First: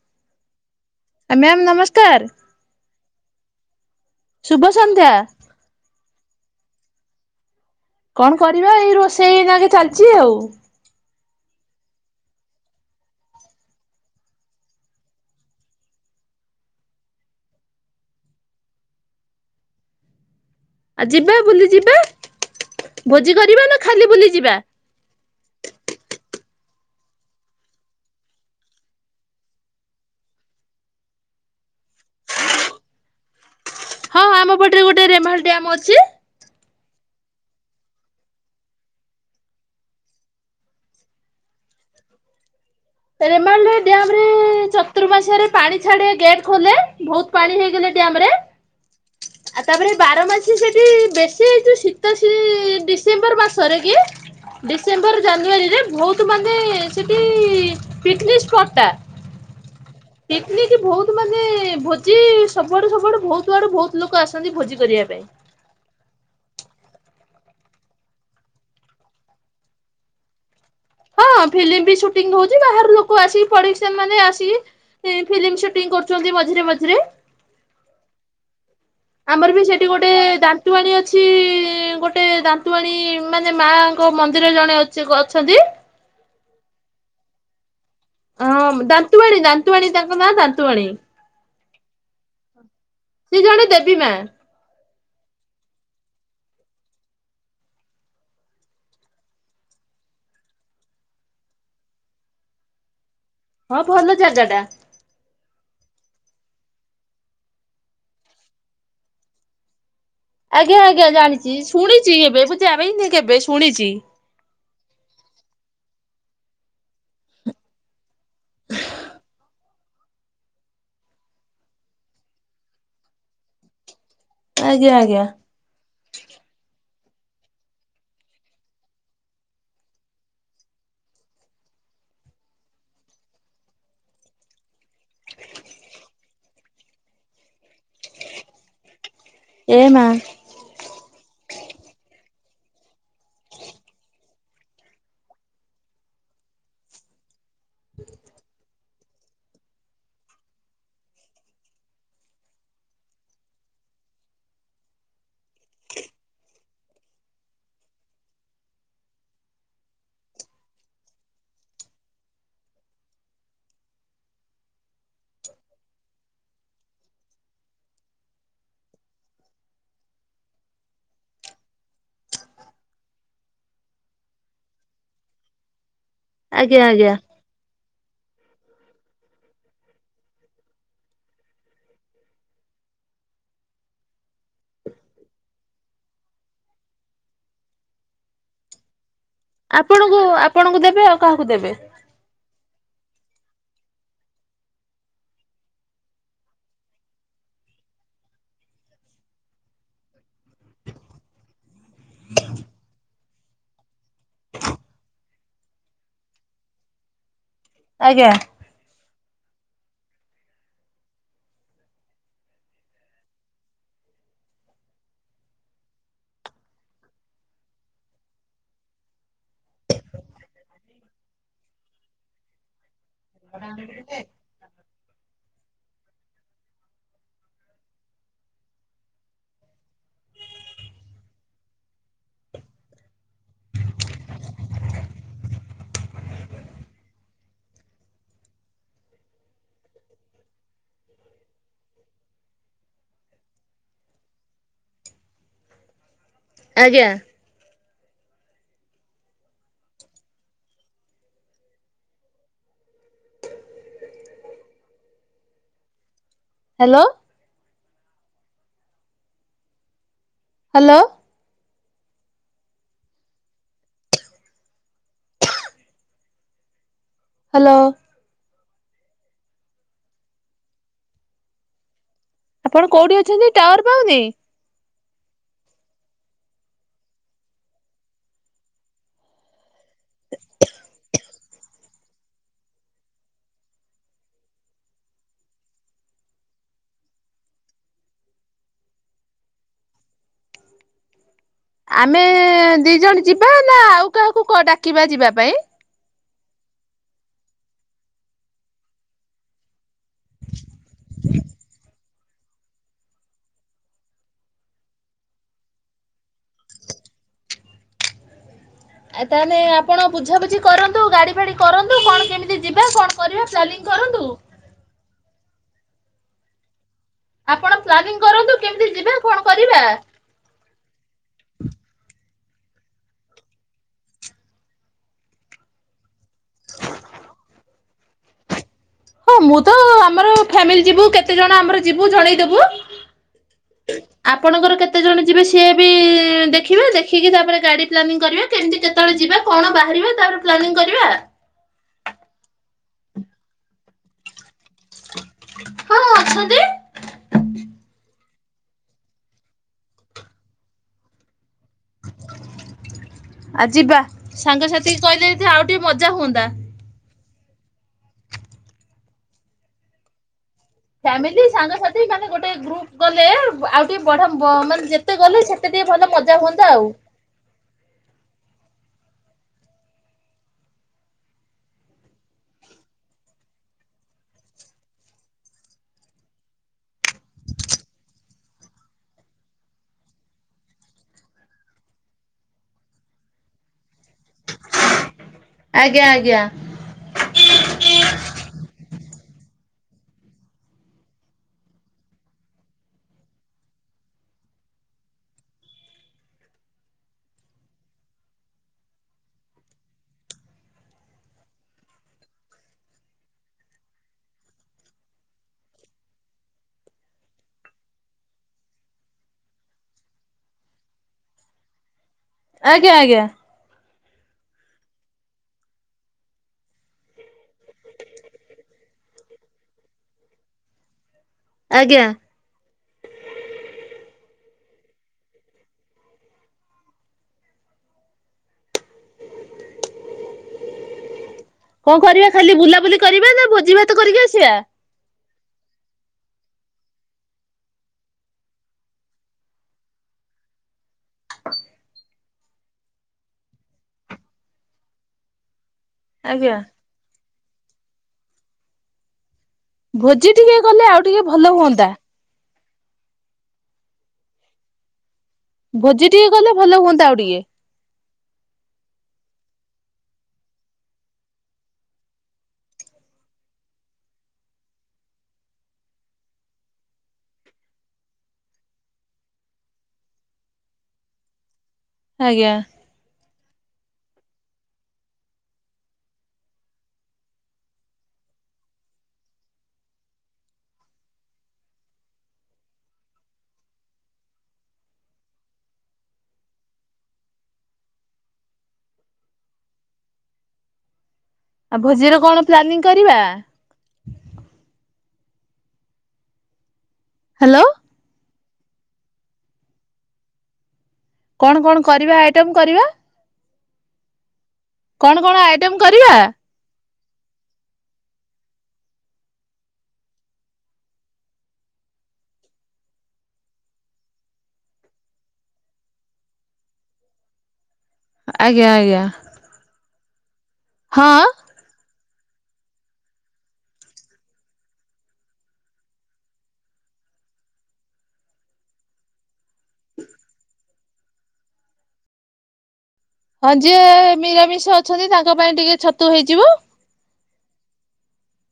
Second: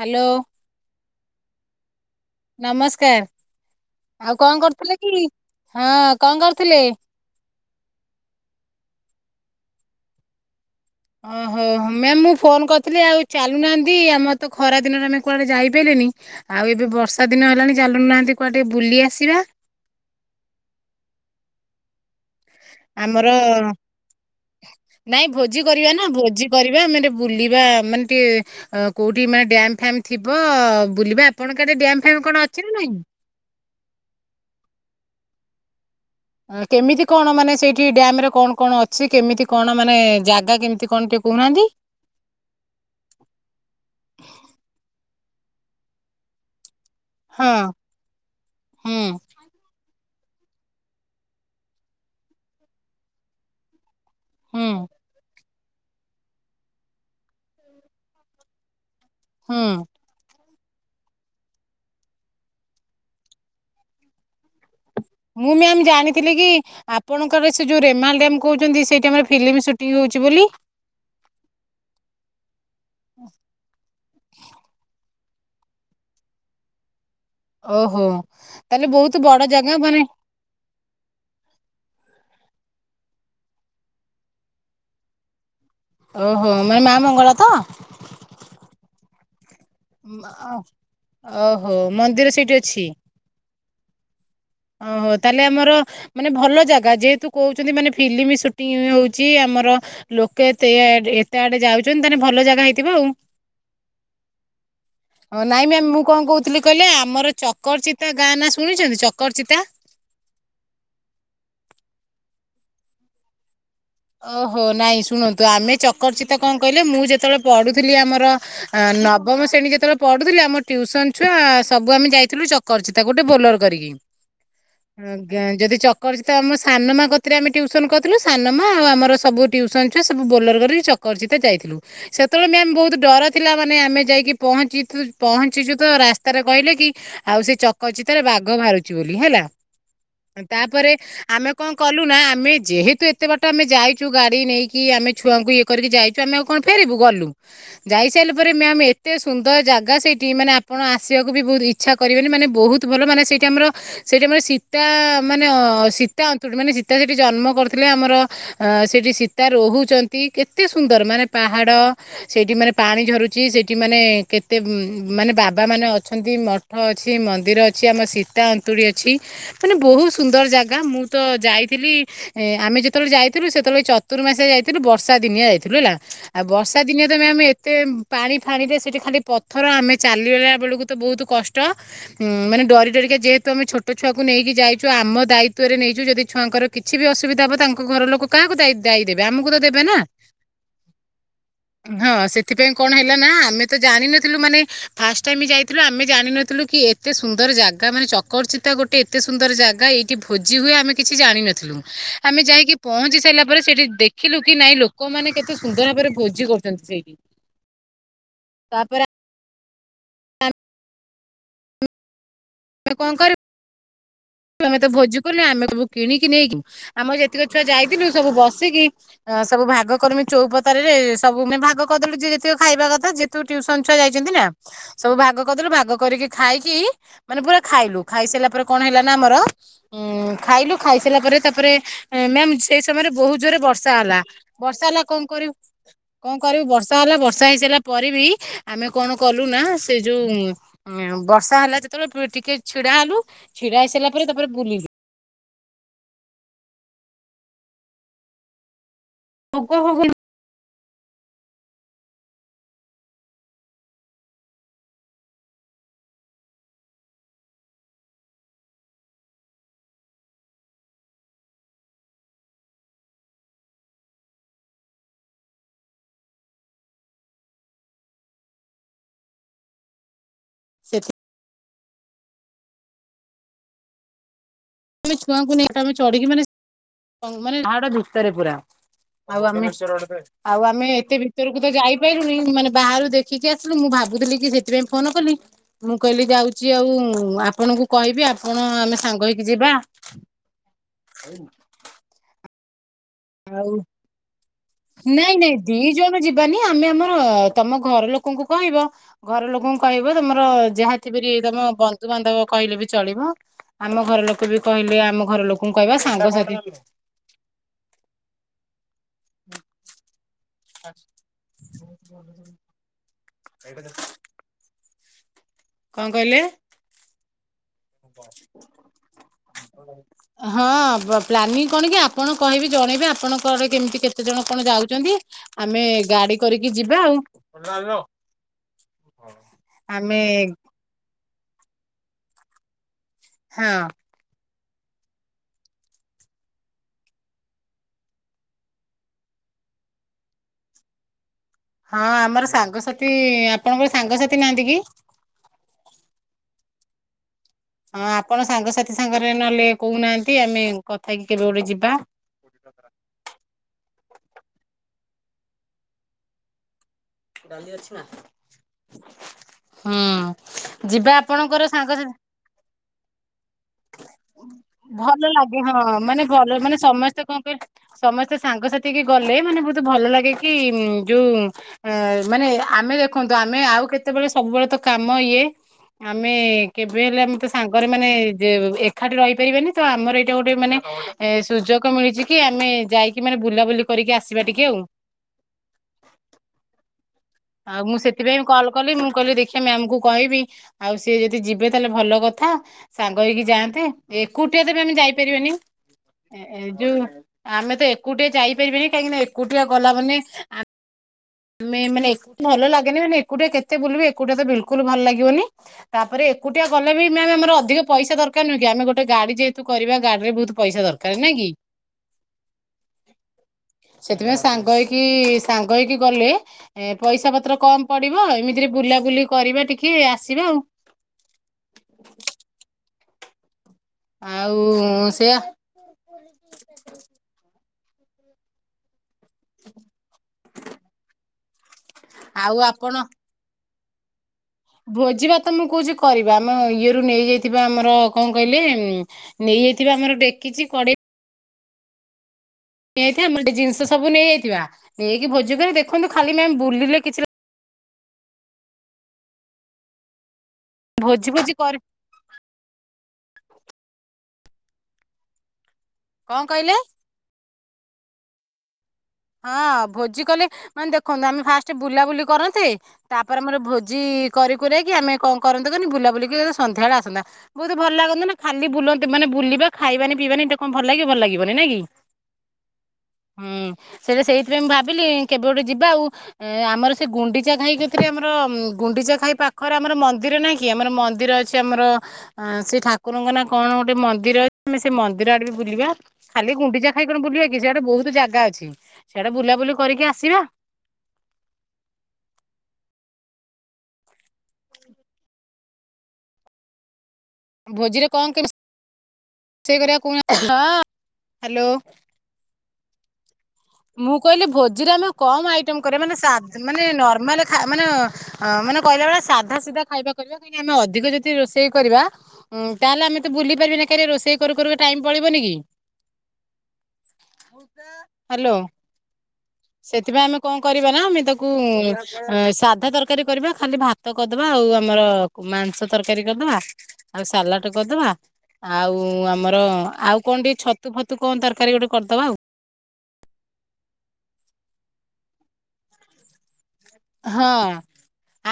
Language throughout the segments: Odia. ହାଲୋ। ଆ ମ୍ୟାମ୍ ନମସ୍କାର। ନମସ୍କାର ଆଉ ଶୁଭ କଣ କରୁଥିଲେ ସନ୍ଧ୍ୟା। କି ହଁ କଣ କରୁଥିଲେ? କଣ କରିବା ଏଇ ରୋଷେଇ ନାଗି ଚାଲିଚି ଆଉ। ଓହୋ ହଁ ମ୍ୟାମ୍ ମୁଁ ଫୋନ କରିଥିଲି ଆଉ ଚାଲୁନାହାନ୍ତି ଆମର ତ ଖରା ଦିନରେ ଆମେ କୁଆଡେ ଯାଇପାଇଲେନି। ଆଉ ଏବେ ବର୍ଷାଦିନ ହେଲାଣି ଚାଲୁ ନାହାନ୍ତି କୁଆଡେ ଟିକେ ବୁଲିଆସିବା। ଆଉ ଯିବା ବୁଲି ଯିବା। ଆମର ନାଇଁ ଭୋଜି କରିବା ନା ଭୋଜି କରିବା ଆମେ ଟିକେ ବୁଲିବା ମାନେ ଟିକେ ଅ କୋଉଠି ମାନେ ଡ୍ୟାମ୍ ଫ୍ୟାମ୍ ଥିବ ବୁଲିବା ଆପଣଙ୍କ ଆଡେ ଡ୍ୟାମ୍ ଫ୍ୟାମ୍ କଣ ଅଛି ନା ନାହିଁ। ହଁ ଆମ ପଟରେ ଗୋଟେ ରେମହାଳ ଡ୍ୟମ୍ ଅଛି। ଅ କେମିତି କଣ ମାନେ ସେଇଠି ଡ୍ୟାମରେ କଣ କଣ ଅଛି କେମିତି କଣ ମାନେ ଜାଗା କେମିତି କଣ ଟିକେ କହୁନାହାନ୍ତି। ରେମହାଳରେ ଡ୍ୟାମରେ ଚତୁର୍ମାସରେ ପାଣି ଛାଡେ ଗେଟ ଖୋଲେ। ଭୋଉତ ହଁ ପାଣି ହେଇଗଲେ ଡ୍ୟାମରେ ହୁଁ ଆଉ ତାପରେ ବାରମାସୀ ସେଠି ବେଶୀ ହେଇ ଯୋଉ ଶୀତ ସିରି ଡିସେମ୍ବର ମାସରେକି ହୁଁ ଡିସେମ୍ବର ଜାନୁଆରୀରେ ବୋହୁତ ମାନେ ସେଠି ପିକନିକ ସ୍ପଟଟା। ହଁ। ପିକନିକ ଭୋଉତ ମାନେ ଭୋଜି ସବୁଆଡୁ ସବୁଆଡୁ ଭୋଉତ ଆଡୁ ବୋହୁତ ଲୋକ ଆସନ୍ତି ଭୋଜି କରିବା ପାଇଁ। ମୁଁ ମ୍ୟାମ ଜାଣିଥିଲି କି ଆପଣଙ୍କର ସେ ଯୋଉ ରେମହାଳ ଡ୍ୟାମ କୋହୁଚନ୍ତି ସେଇଠି ଆମର ଫିଲିମ ସୁଟିଂ ହୋଉଚି ବୋଲି। ହଁ ଫିଲିମ ବି ସୁଟି ହୋଉଚି ବାହାର ଲୋକ ଆସିକି ପଡିସା ମାନେ ଆସିକି ଫିମ୍ ଫିଲିମ ସୁଟିଂ କରୁଚନ୍ତି ମଝିରେ ମଝିରେ। ଓହୋ ତାହେଲେ ବୋହୁତ। ଆମର ବି ସେଠି ଗୋଟେ ଦା ଦନ୍ତୁବାଣୀ ଅଛି ଗୋଟେ ଦାନ୍ତୁବାଣୀ ମାନେ ମାଙ୍କ ମନ୍ଦିର ଜଣେ ଅଛେ କ ଅଛନ୍ତି। ଓହୋ ମାନେ ମାଆ ମଙ୍ଗଳା ତ? ହଁ ଦାନ୍ତୁଆଣୀ ଦାନ୍ତୁଆଣୀ ତାଙ୍କ ନାଁ ଦାନ୍ତୁଆଣୀ ଓହୋ ମନ୍ଦିର ସେଇଠି ଅଛି? ସିଏ ଜଣେ ଦେବୀ ମାଆ। ଓହୋ ତାହେଲେ ଆମର ମାନେ ଭଲ ଜାଗା ଯେହେତୁ କୋହୁଚନ୍ତି ମାନେ ଫିଲ୍ମ ସୁଟିଂ ହୋଉଚି ଆମର ଲୋକେ ଏତେ ଇଏଆଡ ଏତେ ଆଡେ ଯାଉଚନ୍ତି ତାହେଲେ ଭଲଜାଗା ହେଇଥିବ ଆଉ। ହଁ ଭଲ ଜାଗାଟା। ହଁ ନାଇଁ ମ୍ୟାମ୍ ମୁଁ କଣ କୋହୁଥୁଲି କହିଲେ ଆମର ଚକରଚିତା ଗାଁ ନା ଶୁଣିଚନ୍ତି ଚ ଚକରଚିତା? ଆଜ୍ଞା ଆଜ୍ଞା ଜାଣିଚି ଶୁଣିଚି ଏବେ ମୁଁ ଯାବିନି କେବେ ଶୁଣିଚି। ଓହୋ ନାଇଁ ଶୁଣନ୍ତୁ ଆମେ ଚକରଚିତା କଣ କହିଲେ ମୁଁ ଯେତେବେଳେ ପଢୁଥିଲି ଆମର ଆ ନବମ ଶ୍ରେଣୀ ଯେତେବେଳେ ପଢୁଥିଲି ଆମର ଟ୍ୟୁସନ ଛୁଆ ସବୁ ଆମେ ଯାଇଥିଲୁ ଚକରଚିତା ଗୋଟେ ବୋଲର କରିକି। ଆଜ୍ଞା ଯଦି ଚକରଚିତା ଆମ ସାନମାଆ କତିରେ ଆମେ ଟ୍ୟୁସନ କରିଥୁଲୁ ସାନ ବାପ ମାଆ ଆଉ ଆମର ସବୁ ଟ୍ୟୁସନ ଛୁଆ ସବୁ ବୋଲୋର କରିକି ଚକରଚିତା ଯାଇଥିଲୁ। ସେତେବେଳେ ବି ଆମେ ବୋହୁତ ଡର ଥିଲା ମାନେ ଆମେ ଯାଇକି ପହଞ୍ଚି ତୁ ପହଞ୍ଚିଚି ତ ରାସ୍ତାରେ କହିଲେ କି ଆଉ ସେ ଚକଚିତାରେ ବାଘ ବାହାରୁଚି। ବାହାରୁଚି ବୋଲି ହେଲା ଏ ମା ନା ତାପରେ ଆମେ କଣ କଲୁ ନା ଆମେ ଯେହେତୁ କେତେ ବାଟ ଆମେ ଯାଇଚୁ ଗାଡି ନେଇକି ଆମେ ଛୁଆଙ୍କୁ ଇଏ କରିକି ଯାଇଚୁ ଆମେ ଆଉ କଣ ଫେରିବୁ ଗଲୁ। ଯାଇସାରିଲା ପରେ ମ୍ୟାାମ ଏତେ ସୁନ୍ଦର ଜାଗା ସେଇଠି ମାନେ ଆପଣ ଆସିବାକୁ ବି ବୋହୁତ ଇଛା ଇଛା କରିବେନି ମାନେ ବୋହୁତ ଭଲ ମାନ ସେଇଠି ଆମର ସେଇଟା ମାନେ ସୀତା ମାନେ ସୀତା ଅନ୍ତୁ ମାନେ ସୀତା ସେଠି ଜନ୍ମ କରିୁଥି ଆମର ସେଠି ସୀତା ରହୁଛନ୍ତି, କେତେ ସୁନ୍ଦର ମାନେ ପାହାଡ ସେଇଠି ମାନେ ପାଣି ଝରୁଛି ସେଇଠି ମାନେ କେତେ ମାନେ ବାବାମାନୋନେ ଅଛନ୍ତି ମ ଠ ଅଛି ମନ୍ଦିର ଅଛି ଆମ ସୀତା ଅନ୍ତୁଳି ଅଛି। ମାନେ ବୋହୁତ ସୁନ୍ଦର ଜାଗା ମୁଁ ତ ଯାଇଥିଲି। ଏ ଆମେ ଯେତେବେଳେ ଯାଇଥିଲୁ ସେତେବେଳେ ଚତୁର୍ମାସଆ ଯାଇଥିଲୁ ବର୍ଷା ଦିନିଆ ଯାଇଥିଲୁ ହେଲା। ଆଉ ବର୍ଷା ଆଜ୍ଞା ଦିନିଆ ଆଜ୍ଞା ତ ମ୍ୟାମ ଆମେ ଏତେ ପାଣି ଫାଣିରେ ସେଇଠି ଖାଲି ପଥର ଆମେ ଚାଲିଗଲା ବେଳକୁ ତ ବୋହୁତ କଷ୍ଟ। ଉ ମାନେ ଡରି ଡରିକା ଯେହେତୁ ଆମେ ଛୋଟ ଛୁଆକୁ ନେଇକି ଯାଇଚୁ ଆମ ଦାୟିତଵରେ ନେଇଚୁ ଯଦି ଛୁଆଙ୍କର କିଛି କିବେ ଅସୁବିଧା ହେବ ତାଙ୍କ ଘର ଲୋକ କାହାକୁ ଦାୟୀ ଯାଇ ଦେବେ ଆମକୁ ଦେବେ ନା ଆପଣଙ୍କୁ ଆପଣଙ୍କୁ ଦେବେ ଆଉ କାହାକୁ ଦେବେ? ହଁ ସେଥିପାଇଁ କଣ ହେଲା ନା ଆମେ ତ ଜାଣିନଥିଲୁ ମାନେ ଫାଷ୍ଟ ଟାଇମ ଯାଇଥିଲୁ ଆମେ ଜାଣିିନଥିଲୁ କି ଏତେ ସୁନ୍ଦର ଜାଗା ମାନେ ଚକରଚିତା ଗୋଟେ ଗୋଟେ ଏତେ ସୁନ୍ଦର ଜାଗା ଏଇଠି ଭୋଜି ହୁଏ ଆମେ କିଛି ଜାଣିିନଥିଲୁ। ଆମେ ଯାଇକି ପହଞ୍ଚି ସାରିଲା ପରେ ସେଇଠି ଦେଖିଲୁ କି ନାଇଁ ଲୋକମାନେ କେତେ ସୁନ୍ଦର ଭାବରେ ଭୋଜି କରୁଚନ୍ତି ସେଇଠି। [inaudible] ଆଜ୍ଞା। ତାପରେ [unintelligible] ଆମେତ ଭୋଜି କଲୁ ଆମେ ସବୁ କିଣିକି ନେଇକି ଆମର ଯେତିକି ଛୁଆ ଯାଇଥିଲୁ ସବୁ ବସିକି ଅ ସବୁ ଭାଗ କରମି ଚୋଉପତା ରେ ସବୁ ମାନେ ଭାଗ କରିଦେଲୁ ଯେତିକ ଖାଇବା କଥା ଯେ ତୁ ଟ୍ୟୁସନ ଛୁଆ ଯାଇଛନ୍ତି ନା ସବୁ ଭାଗ କରିଦେଲୁ ଭାଗ କରିକି ଖାଇକି ମାନେ ପୁରା ଖାଇଲୁ ଖାଇ ସାରିଲା ପରେ କଣ ହେଲା ନା ଆମର ଉଁ ଖାଇଲୁ ଖାଇସାରିଲା ପରେ ତାପରେ ମ୍ୟାମ୍ ସେଇ ସମୟରେ ବୋହୁତ ଜୋରେ ବର୍ଷା ହେଲା। ବର୍ଷା ହେଲା କଣ କରିବୁ କଣ କରିବୁ ବର୍ଷା ହେଲା ବର୍ଷା ହେଇସାରିଲା ପରେ ବି ଆମେ କଣ କଲୁ ନା ସେ ଯୋଉ ବର୍ଷା ହେଲା ଯେତେବେଳେ ଟିକେ ଛିଡା ହେଲୁ ଛିଡା ହେଇସାରିଲା ପରେ ତାପରେ ବୁଲିଲୁ। ଆଜ୍ଞା। [unintelligible] ହାଲୋ। ହାଲୋ। ହାଲୋ। ସେଥି ଆପଣ କୋଉଠି ଅଛନ୍ତି ଟାୱାର ପାଉନି? ଆମେ ଛୁଆଙ୍କୁ ନେଇ ଆମେ ଚଢିକି ମାନେ ପାହାଡ଼ ଭିତରେ ପୁରା। ଆଉ ଆମେ ଆଉ ଆମେ ଏତେ ଭିତରକୁ ତ ଯାଇ ମାନେ ବାହାରୁ ଦେଖିକି ଆସିଲି ମୁଁ ଭାବୁଥିଲି କି ସେଥିପାଇଁ ଫୋନ କଲି। ମୁଁ କହିଲି ଯାଉଚି ଆଉ ଆପଣଙ୍କୁ କହିବି ଆପଣ ଆମେ ସାଙ୍ଗ ହେଇ ଯିବା। ଆମେ ଦି ଜଣ ଯିବା ନା ଆଉ କାହାକୁ ଡାକିବା ଯିବା ପାଇଁ? ଦିଇ ଜଣ ଯି ଆମେ ଆମର ତମ ଘର ଲୋକଙ୍କୁ କହିବ ଘର ଲୋକଙ୍କୁ କହିବ ତମର ଯାହା ପରି ତମ ବ ବନ୍ଧୁ ବାନ୍ଧବ କହିଲେ ବି ଚଳିବ ଆମ ଘର ଲୋକ ବି କହିଲେ ଆମ ଘର ଲୋକଙ୍କୁ କହିବା ସାଙ୍ଗସାଥି ଆ ତାହେଲେ ଆପଣ ବୁଝାବୁଝି କରନ୍ତୁ ଗାଡି ଫାଡି କରନ୍ତୁ କଣ କେମିତି ଯିବା କଣ କରିବା ପ୍ଲାନିଙ୍ଗ କରନ୍ତୁ। କଣ କହିଲେ? ଆପଣ ପ୍ଲାନିଂ କରନ୍ତୁ କେମିତି ଯିବା କଣ କରିବା। ହଁ ପ୍ଲାନିଂ କଣ କି ଆପଣ କହିବି ଜଣେଇବେ ଆପଣଙ୍କ କେମିତି କେତେ ଜଣ କଣ ଯାଉଛନ୍ତି। ଆମେ ଗାଡି କରିକି ଯିବା ଆଉ ଆମେ ଫ୍ୟାମିଲୀ ଯିବୁ କେତେ କେତେ ଜଣ ଆମର ଯିବୁ ଜଣେଇଦବୁ ହଁ। ଆପଣଙ୍କର କେତେ ଜଣ ଯିବେ ସିଏ ବି ଦେଖିବେ ଦେଖିକି ତାପରେ ଗାଡି ପ୍ଲାନିଂ କରିବେ କେମିତି କେତେବେଳେ ଯିବା କଣ ବାହାରିବ ତାର ପ୍ଲାନିଂ କରିବା। ହଁ ଆମର ସାଙ୍ଗସାଥି ଆପଣଙ୍କର ସାଙ୍ଗସାଥି ନାହାନ୍ତି କି? ହଁ ଅଛନ୍ତି। ହଁ ଆପଣ ସାଙ୍ଗସାଥି ସାଙ୍ଗରେ ନହେଲେ କହୁନାହାନ୍ତି ଆମେ କଥା ହେଇକି କେବେ ଗୋଟେ ଯିବା। ଆ ଯିବା ସାଙ୍ଗସାଥି କହିଲେ ଆଉ ଟିକେ ମଜା ହୁଅନ୍ତା। ହୁଁ। ଯିବା ଫ୍ୟାମିଲି ଆପଣଙ୍କର ସାଙ୍ଗସାଥି ମାନେ ଗୋଟେ ଗ୍ରୁପ ଗଲେ ଆଉ ଟିକେ ବଢ଼ିଆ ଵ ମାନେ ଯେତେ ଭଲ ଗଲେ ଲାଗେ ସେତେ ହଁ ଟିକେ ଭଲ ମାନେ ମଜା ହୁଅନ୍ତା ମାନେ ଆଉ। ସମସ୍ତେ କଣ କରି। ସମସ୍ତେ ସାଙ୍ଗସାଥି ହେଇକି ଗଲେ ମାନେ ବହୁତ ଭଲ ଲାଗେ କି ଉଁ ଯୋଉ। ଏ ମାନେ ଆମେ ଦେଖନ୍ତୁ ଆମେ ଆଉ କେତେବେଳେ ସବୁବେଳେ ତ କାମ ଇଏ ଆମେ କେବେ ହେଲେ ଆମେତ ସାଙ୍ଗରେ ମାନେ କାଠି ରହିପାରିବୋନି ତ ଆମର ଏଇଟା ଗୋଟେ ମାନେ ସୁଜଗ ମିଳିଛି କି ଆମେ ଯାଇକି ମାନେ ବୁଲା ବୁଲି କରିକି ଆସିବା ଟିକେ ଆଉ। ଆଜ୍ଞା ଆଜ୍ଞା। ଆଉ ମୁଁ ସେଥିପାଇଁ କଲ କଲି ମୁଁ କହିଲି ଦେଖିବା ମ୍ୟାମ କୁ କହିବି। ଆଉ ସିଏ ଯଦି ଯିବେ ତାହେଲେ ଭଲ କଥା ସାଙ୍ଗ ହେଇକି ଯାଆନ୍ତେ। ଏକୁଟିଆ ତେବେ ଆମେ ଯାଇପାରିବାନି। ଏଇ ଯଉ ଆମେ ତ ଏକୁଟିଆ ଯାଇପାରିବାନି କାହିଁକି ନା ଏକୁଟିଆ ଗଲା ମାନେ ତମେ ମାନେ ଏକୁଟି ଭଲ ଲାଗେନି ମାନେ ଏକୁଟିଆ କେତେ ବୁଲିବି ଏକୁଟିଆ ତ ବିଲକୁଲ ଭଲ ଲାଗିବନି। ତାପରେ ଏକୁଟିଆ ଗଲେ ବି ମାମ ଆମର ଅଧିକ ପଇସା ଦରକାର ନୁହେଁ କି ଆମେ ଗୋଟେ ଗାଡି ଯେହେତୁ କରିବା ଗାଡି ରେ ବହୁତ ପଇସା ଦରକା କର ନାହିଁ କି। ଆଜ୍ଞା ଆଜ୍ଞା। ସେଥିପାଇଁ ସାଙ୍ଗ ହେଇକି ସାଙ୍ଗ ହେଇକି ଗଲେ ଏ ପଇସା ପତ୍ର କମ ପଡିବ ଏମିତିରେ ବୁଲାବୁଲି କରିବା ଟିକେ ଆସିବା ଆଉ। ଆଜ୍ଞା। ଆଉ ସେୟା କଣ କରିବା ଖାଲି ଆଉ ଆପଣ ବୁଲାବୁଲି କରିବା ନା ଭୋଜି ଭାତ କରିକି ଆସିବା। ଭୋଜି ଭାତ ମୁଁ କହୁଛି କରିବା ଆମ ଇଏରୁୁ ନେଇଯାଇଥିବା ଆମର କଣ କହିଲେ ନେଇଯାଇଥିବା ଆମର ଡେକିଛି କଢ଼େ ଇ ନେଇଯାଇଥିବା ଆମର ଜିନିଷ ସବୁ ନେଇଯାଇଥିବା ନେଇକି ଭୋଜି କରି ଦେଖନ୍ତୁ ଖାଲି ଆଜ୍ଞା ମ୍ୟାମ ବୁଲିଲେ କିଛି ଭୋଜି ଟିକେ କଲେ ଆଉ ଟିକେ ଭୋଜି ଭୋଜି ଭଲ କରି ହୁଅନ୍ତା। ଭୋଜି ଟିକେ କଣ ଗଲେ କହିଲେ ଭଲ ହୁଅନ୍ତା ଆଉ ଟିକେ। ହଁ ଭୋଜି କଲେ ମାନେ ଦେଖନ୍ତୁ ଆମେ ଫାଷ୍ଟ ବୁଲାବୁଲି କରନ୍ତେ ତାପରେ ଆମର ଭୋଜି କରି କୁରା କି ଆମେ କଣ କରନ୍ତେ କନି ବୁଲା ବୁଲିିକି ସନ୍ଧ୍ୟାବେଳେ ଆସନ୍ତା। ବହୁତ ଭଲ ଲାଗନ୍ତା ନା ଖାଲି ବୁଲନ୍ତି ମାନେ ବୁଲିବା ଖାଇବାନି ପିଇବାନି ଏଟେ କଣ ଭଲ ଲାଗିବ ଭଲ ଲାଗିବନି ନାଇ କି। ଆଜ୍ଞା। ହୁଁ ସେଟା ସେଇଥିପାଇଁ ମୁଁ ଭାବିଲି କେବେ ଗୋଟେ ଯିବା ଆଉ। ଅ ଆମର ସେ ଗୁଣ୍ଡିଚା ଘାଇ ପାଖରେ ଆମର ଗୁଣ୍ଡିଚା ଘାଇ ପାଖରେ ଆମର ମନ୍ଦିର ନାହିଁ କି ଆମର ମନ୍ଦିର ଅଛି। ଆମର ସେ ଠାକୁରଙ୍କ ନା କଣ ଗୋଟେ ମନ୍ଦିର ଅ ଆମେ ସେ ମନ୍ଦିର ଆଡେ ବି ବୁଲିବା। ଖାଲି ଗୁଣ୍ଡିଚା ଖାଇ କଣ ବୁଲିବା କି ସେଆଡେ ବହୁତ ଜାଗା ଅଛି ସିଆଡେ ବୁଲାବୁଲି କରିକି ଆସିବା। ଆଉ ଭୋଜିର କଣ ପ୍ଲାନିଂ କରିବା? ହ୍ୟାଲୋ। ଭୋଜିରେ କଣ କେମିତି ରୋଷେଇ କରିବା କହୁ ନାହାନ୍ତି? କଣ କଣ କରିବା ଆଇଟମ କରିବା? ମୁଁ କହିଲି ଭୋଜିରେ ଆମେ କମ ଆଇଟମ କରିବା ମାନେ ସା ମାନେ ନର୍ମାଲ ଖା ମାନେ ହଁ ମାନେ କହିଲା ବେଳେ ସାଧା ସିଧା ଖାଇବା କରିବା କାହିଁକି ଆମେ ଅଧିକ ଯଦି ରୋଷେଇ କରିବା ଉଁ ତାହେଲେ ଆମେ ତ ବୁଲି ପାରିବାନି ନା କିହିଁକି ନା ରୋଷେଇ କରୁ କରୁକା ଟାଇମ ପଳେଇବ ନିକି? ହ୍ୟାଲୋ ଆଜ୍ଞା ଆଜ୍ଞା ସେଥିପାଇଁ ଆମେ କଣ କରିବା ନା ଆମେ ହଁ ତାକୁ ଅ ସାଧା ତରକାରୀ କରିବା ଖାଲି ଭାତ କରିଦବା ଆଉ ଆମର ମାଂସ ତରକାରୀ କରିଦବା। ଆଉ ସାଲାଡ କରିଦବା ଆଉ ଆମ ଆମର ଆଉ କଣ ଟିକେ ଛତୁ ଫତୁ କଣ ତରକାରୀ ଗୋଟେ କରିଦବା ଆଉ। ହଁ ଯିଏ ମିରାମିଷ ଅଛନ୍ତି ତାଙ୍କ ପାଇଁ ଟିକେ ଛତୁ ହେଇଯିବ। ହଁ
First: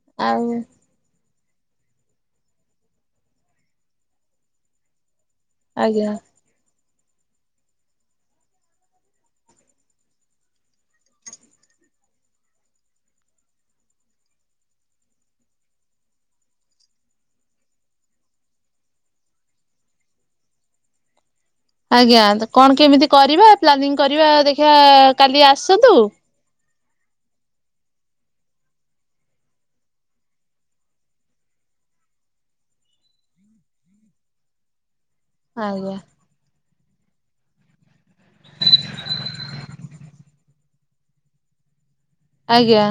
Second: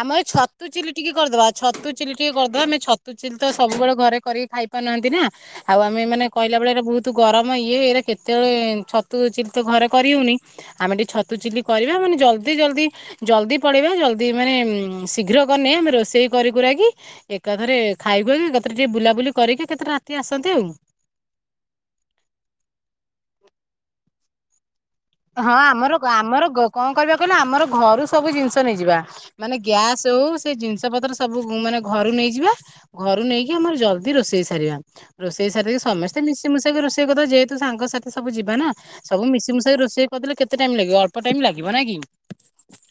ଆମ ଏ ଆଉ ଛତୁ ଚିଲି ଟିକେ କରିଦବା ଛତୁ ଚିଲି ଟିକେ କରିଦବା ଆମେ ଛତୁ ଚିଲି ତ ସବୁବେଳେ ଘରେ କରିକି ଖାଇ ପାରୁନାହାନ୍ତି ନା। ଆଉ ଆମେ ଆଜ୍ଞା ମାନେ କହିଲା ବେଳେ ଏରେ ବହୁତ ଗରମ ଇଏ ଏଇରେ କେତେବେଳେ ଛତୁ ଚିଲି ତ ଘରେ କରିହଉନି। ଆମେ ଟିକେ ଛତୁ ଚିଲି କରିବା ମାନେ ଜଲଦି ଜଲଦି ଜଲଦି ପଳେଇବା ଜଲଦି ମାନେ ଶୀଘ୍ର କରିନେ ଆମେ ରୋଷେଇ କରିକୁରାକି ଏକାଥରେ ଖାଇବା ଏକାଥରେ ଟିକେ ବୁଲାବୁଲି କରିକି ଏକା ଥରେ ରାତି ରେ ଆସନ୍ତେ ଆଉ। ଆଜ୍ଞା, କଣ କେମିତି କରିବା ପ୍ଲାନିଂ କରିବା ଦେଖିବା କାଲି ହଁ ଆମର ଆସନ୍ତୁ ଆମର କଣ କରିବା କହିଲା ଆମର ଘରୁ ସବୁ ଜିନିଷ ନେଇଯିବା। ମାନେ ଗ୍ୟାସ ହଉ ସେ ଜିନିଷ ପତ୍ର ସବୁ ମାନେ ଘରୁ ନେଇଯିବା। ଘରୁ ନେଇକି ଆମର ଜଲଦି ରୋଷେଇ ସାରିବା। ରୋଷେଇ ସାରି ଆଜ୍ଞା ସମସ୍ତେ ମିଶି ମିଶାକି ରୋଷେଇ କରିଦେବା ଯେହେତୁ ସାଙ୍ଗ ସାଥି ସବୁ ଯିବା ନା ସବୁ ମିଶି ମିଶାକି ରୋଷେଇ କରିଦେଲେ କେତେ ଟାଇ ଲାଗିବ ଅଳ୍ପ ଟାଇ ଲାଗିବ ନାଇଁ କି? ଆଜ୍ଞା।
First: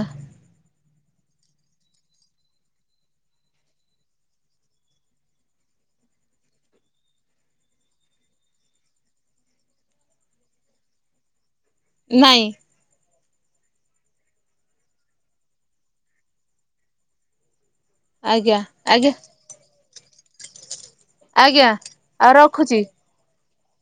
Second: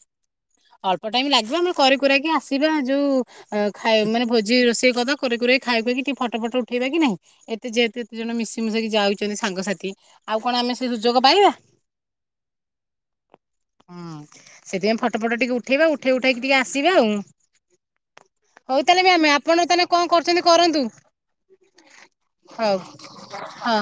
ଅଳ୍ପ ଟାଇମ୍ ଲାଗିବ ଆମେ କରିକୁରାକି ଆସିବା ଯୋଉ ଅ ଖାଇ ମାନେ ଭୋଜି ରୋଷେଇ କରିଦେବା କରେ କରେ ଖାଇଦେଇକି ଟିକେ ଫଟୋ ଫଟ ଉଠେଇବା କି ନାଇଁ? ଏତେ ଯେହେତୁ ଏତେ ଜଣ ମିଶିମୁସାଇକି ଯାଉଛନ୍ତି ସାଙ୍ଗସାଥି ଆଉ କଣ ଆମେ ସେ ସୁଯୋଗ ପାଇବା? ନାଇଁ। ହୁଁ ସେଥିପାଇଁ ଫଟୋ ଫଟ ଟିକେ ଉଠେଇବା ଉଠେଇ ଉଠେଇକି ଟିକେ ଆସିବା ଆଉ। ଆଜ୍ଞା ହଉ ତାହେଲେ ବି ଆଜ୍ଞା ଆମେ ଆପଣ ତାହେଲେ କଣ କରୁଛନ୍ତି କରନ୍ତୁ। ଆଜ୍ଞା, ଆଉ ହଉ ରଖୁଛି। ହଁ।